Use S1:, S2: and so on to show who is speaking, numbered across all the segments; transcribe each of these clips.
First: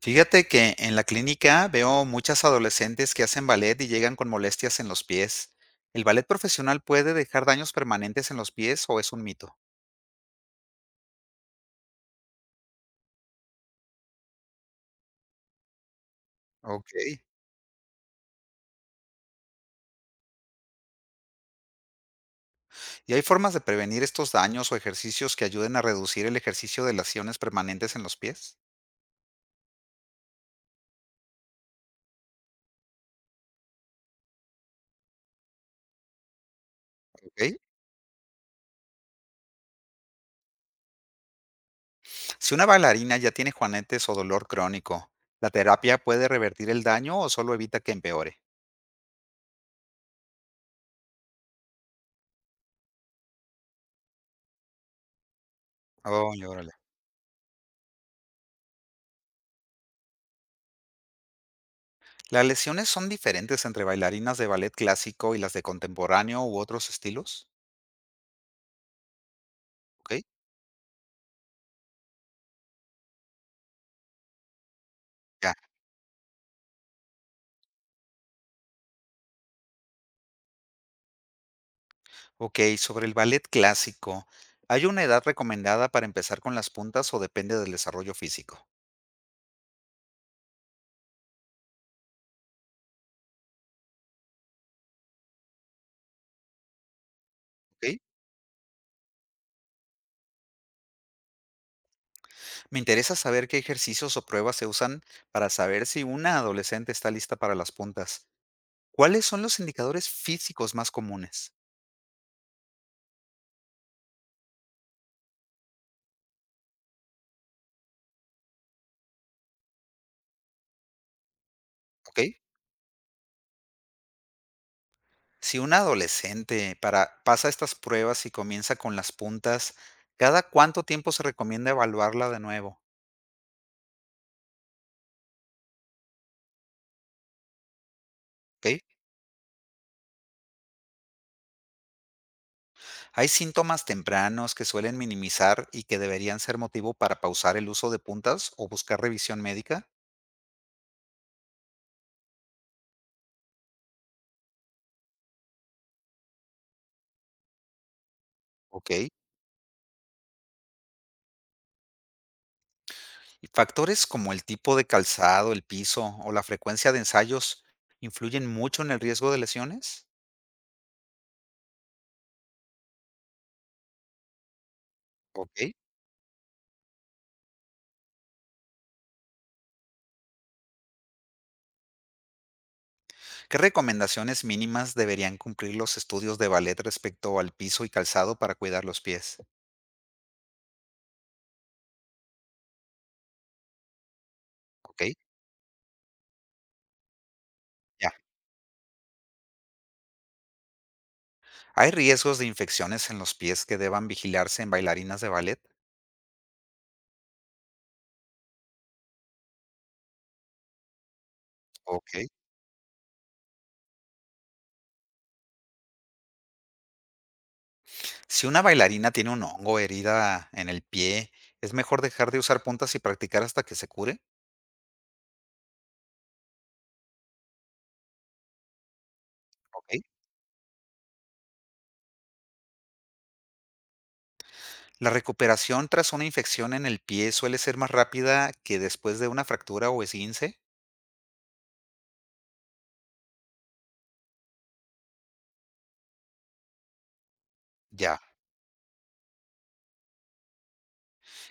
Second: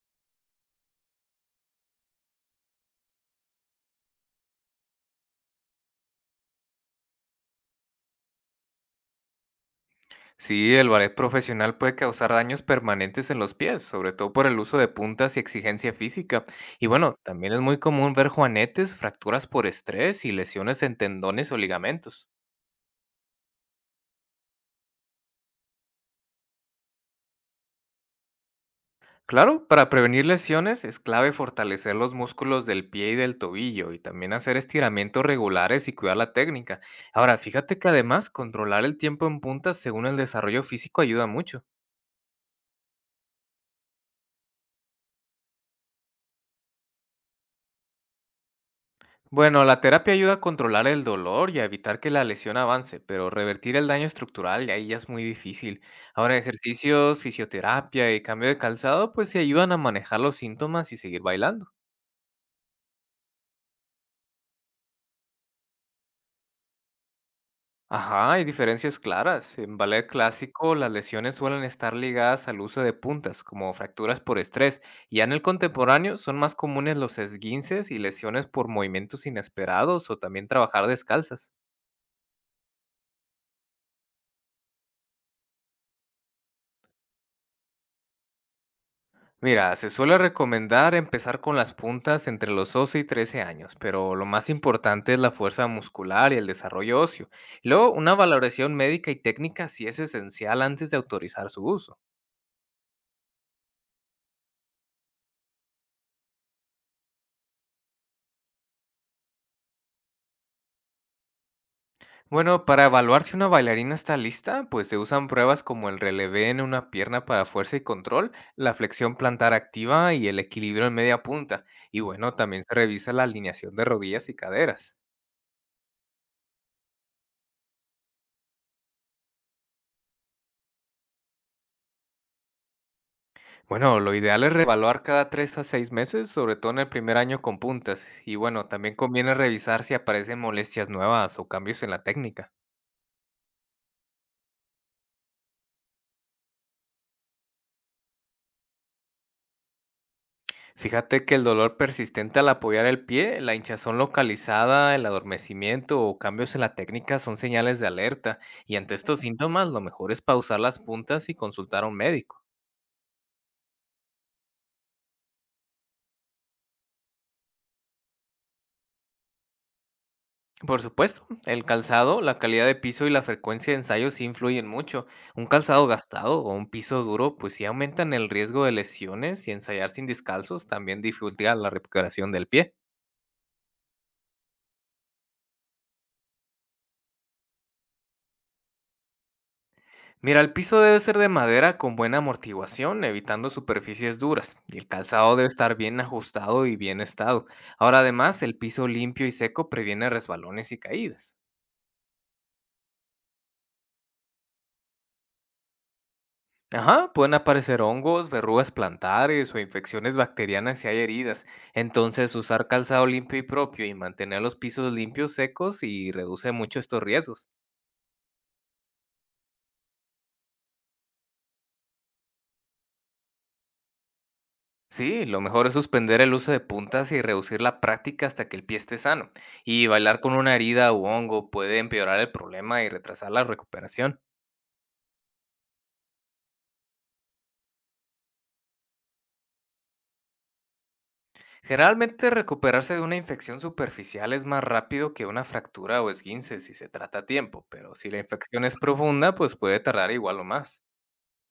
S1: Fíjate que en la clínica veo muchas adolescentes que hacen ballet y llegan con molestias en los pies. ¿El ballet profesional puede dejar daños permanentes en los pies o es un mito?
S2: Sí, el ballet profesional puede causar daños permanentes en los pies, sobre todo por el uso de puntas y exigencia física. Y
S1: Ok.
S2: bueno, también es muy común ver juanetes, fracturas por estrés y lesiones en tendones o ligamentos.
S1: ¿Y hay formas de prevenir estos daños o ejercicios que ayuden a reducir el ejercicio de lesiones permanentes en los pies?
S2: Claro, para prevenir lesiones es clave fortalecer los músculos del pie y del tobillo y también hacer estiramientos regulares y cuidar la técnica. Ahora,
S1: Ok.
S2: fíjate que además controlar el tiempo en puntas según el desarrollo físico ayuda mucho.
S1: Si una bailarina ya tiene juanetes o dolor crónico, ¿la terapia puede revertir el daño o solo evita que empeore?
S2: Bueno, la terapia ayuda a controlar el dolor y a evitar que la lesión avance, pero revertir el daño estructural y ahí ya es muy difícil.
S1: Oh,
S2: Ahora,
S1: y órale.
S2: ejercicios, fisioterapia y cambio de calzado, pues se ayudan a manejar los síntomas y seguir bailando.
S1: ¿Las lesiones son diferentes entre bailarinas de ballet clásico y las de contemporáneo u otros estilos?
S2: Ajá, hay diferencias claras. En ballet
S1: ¿Ok?
S2: clásico, las lesiones suelen estar ligadas al uso de puntas, como fracturas por estrés, y ya en el
S1: Ya,
S2: contemporáneo son más comunes los esguinces y lesiones por movimientos inesperados o también trabajar descalzas.
S1: ok, sobre el ballet clásico, ¿hay una edad recomendada para empezar con las puntas o depende del desarrollo físico?
S2: Mira, se suele recomendar empezar con las puntas entre los 12 y 13 años, pero lo más importante es la fuerza muscular y el desarrollo óseo. Luego,
S1: Ok,
S2: una valoración médica y técnica sí es esencial antes de autorizar su uso.
S1: me interesa saber qué ejercicios o pruebas se usan para saber si una adolescente está lista para las puntas. ¿Cuáles son los indicadores físicos más comunes?
S2: Bueno, para evaluar si una bailarina está lista, pues se usan pruebas como el relevé en una pierna para fuerza y control, la flexión plantar activa y el equilibrio en media punta. Y
S1: Ok,
S2: bueno, también se revisa la alineación de rodillas y caderas.
S1: si una adolescente pasa estas pruebas y comienza con las puntas, ¿cada cuánto tiempo se recomienda evaluarla de nuevo?
S2: Bueno, lo ideal es revaluar cada 3 a 6 meses, sobre todo en el primer año con puntas. Y bueno,
S1: Ok,
S2: también conviene revisar si aparecen molestias nuevas o cambios en la técnica.
S1: hay síntomas tempranos que suelen minimizar y que deberían ser motivo para pausar el uso de puntas o buscar revisión médica.
S2: Fíjate que el dolor persistente al apoyar el pie, la hinchazón localizada, el adormecimiento o cambios en la técnica son señales de alerta. Y
S1: Ok.
S2: ante estos síntomas, lo mejor es pausar las puntas y consultar a un médico.
S1: Y factores como el tipo de calzado, el piso o la frecuencia de ensayos influyen mucho en el riesgo de lesiones.
S2: Por supuesto, el calzado, la calidad de piso y la frecuencia de ensayo sí influyen mucho. Un
S1: Ok.
S2: calzado gastado o un piso duro pues sí aumentan el riesgo de lesiones y ensayar sin descalzos también dificulta la recuperación del pie.
S1: ¿Qué recomendaciones mínimas deberían cumplir los estudios de ballet respecto al piso y calzado para cuidar los pies?
S2: Mira, el piso debe ser de madera con buena amortiguación, evitando superficies duras, y el
S1: Ok.
S2: calzado debe estar bien ajustado y bien estado. Ahora
S1: Ya.
S2: además, el piso limpio y seco previene resbalones y caídas.
S1: ¿Hay riesgos de infecciones en los pies que deban vigilarse en bailarinas de ballet?
S2: Ajá, pueden aparecer hongos, verrugas plantares o infecciones bacterianas si hay heridas.
S1: Ok.
S2: Entonces, usar calzado limpio y propio y mantener los pisos limpios, secos y reduce mucho estos riesgos.
S1: Si una bailarina tiene un hongo, o herida en el pie, es mejor dejar de usar puntas y practicar hasta que se cure.
S2: Sí, lo mejor es suspender el uso de puntas y reducir la práctica hasta que el pie esté sano. Y
S1: ¿Ok?
S2: bailar con una herida u hongo puede empeorar el problema y retrasar la recuperación.
S1: La recuperación tras una infección en el pie suele ser más rápida que después de una fractura o esguince.
S2: Generalmente, recuperarse de una infección superficial es más rápido que una fractura o esguince si se trata a tiempo, pero si la
S1: Ya.
S2: infección es profunda, pues puede tardar igual o más.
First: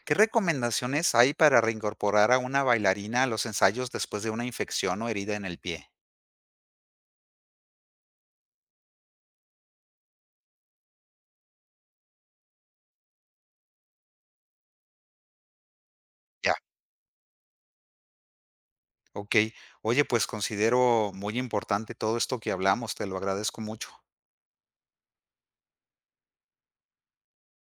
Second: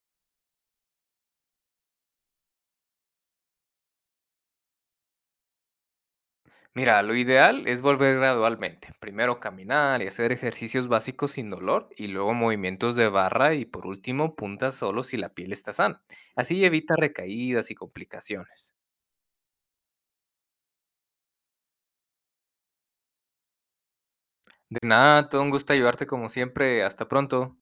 S1: ¿Qué recomendaciones hay para reincorporar a una bailarina a los ensayos después de una infección o herida en el pie?
S2: Mira, lo ideal es volver gradualmente. Primero caminar y hacer ejercicios básicos sin dolor y luego movimientos de barra y por último puntas solo si la piel está sana.
S1: Ya.
S2: Así evita recaídas y complicaciones.
S1: Ok. Oye, pues considero muy importante todo esto que hablamos. Te lo agradezco mucho.
S2: De nada, todo un gusto ayudarte como siempre. Hasta pronto.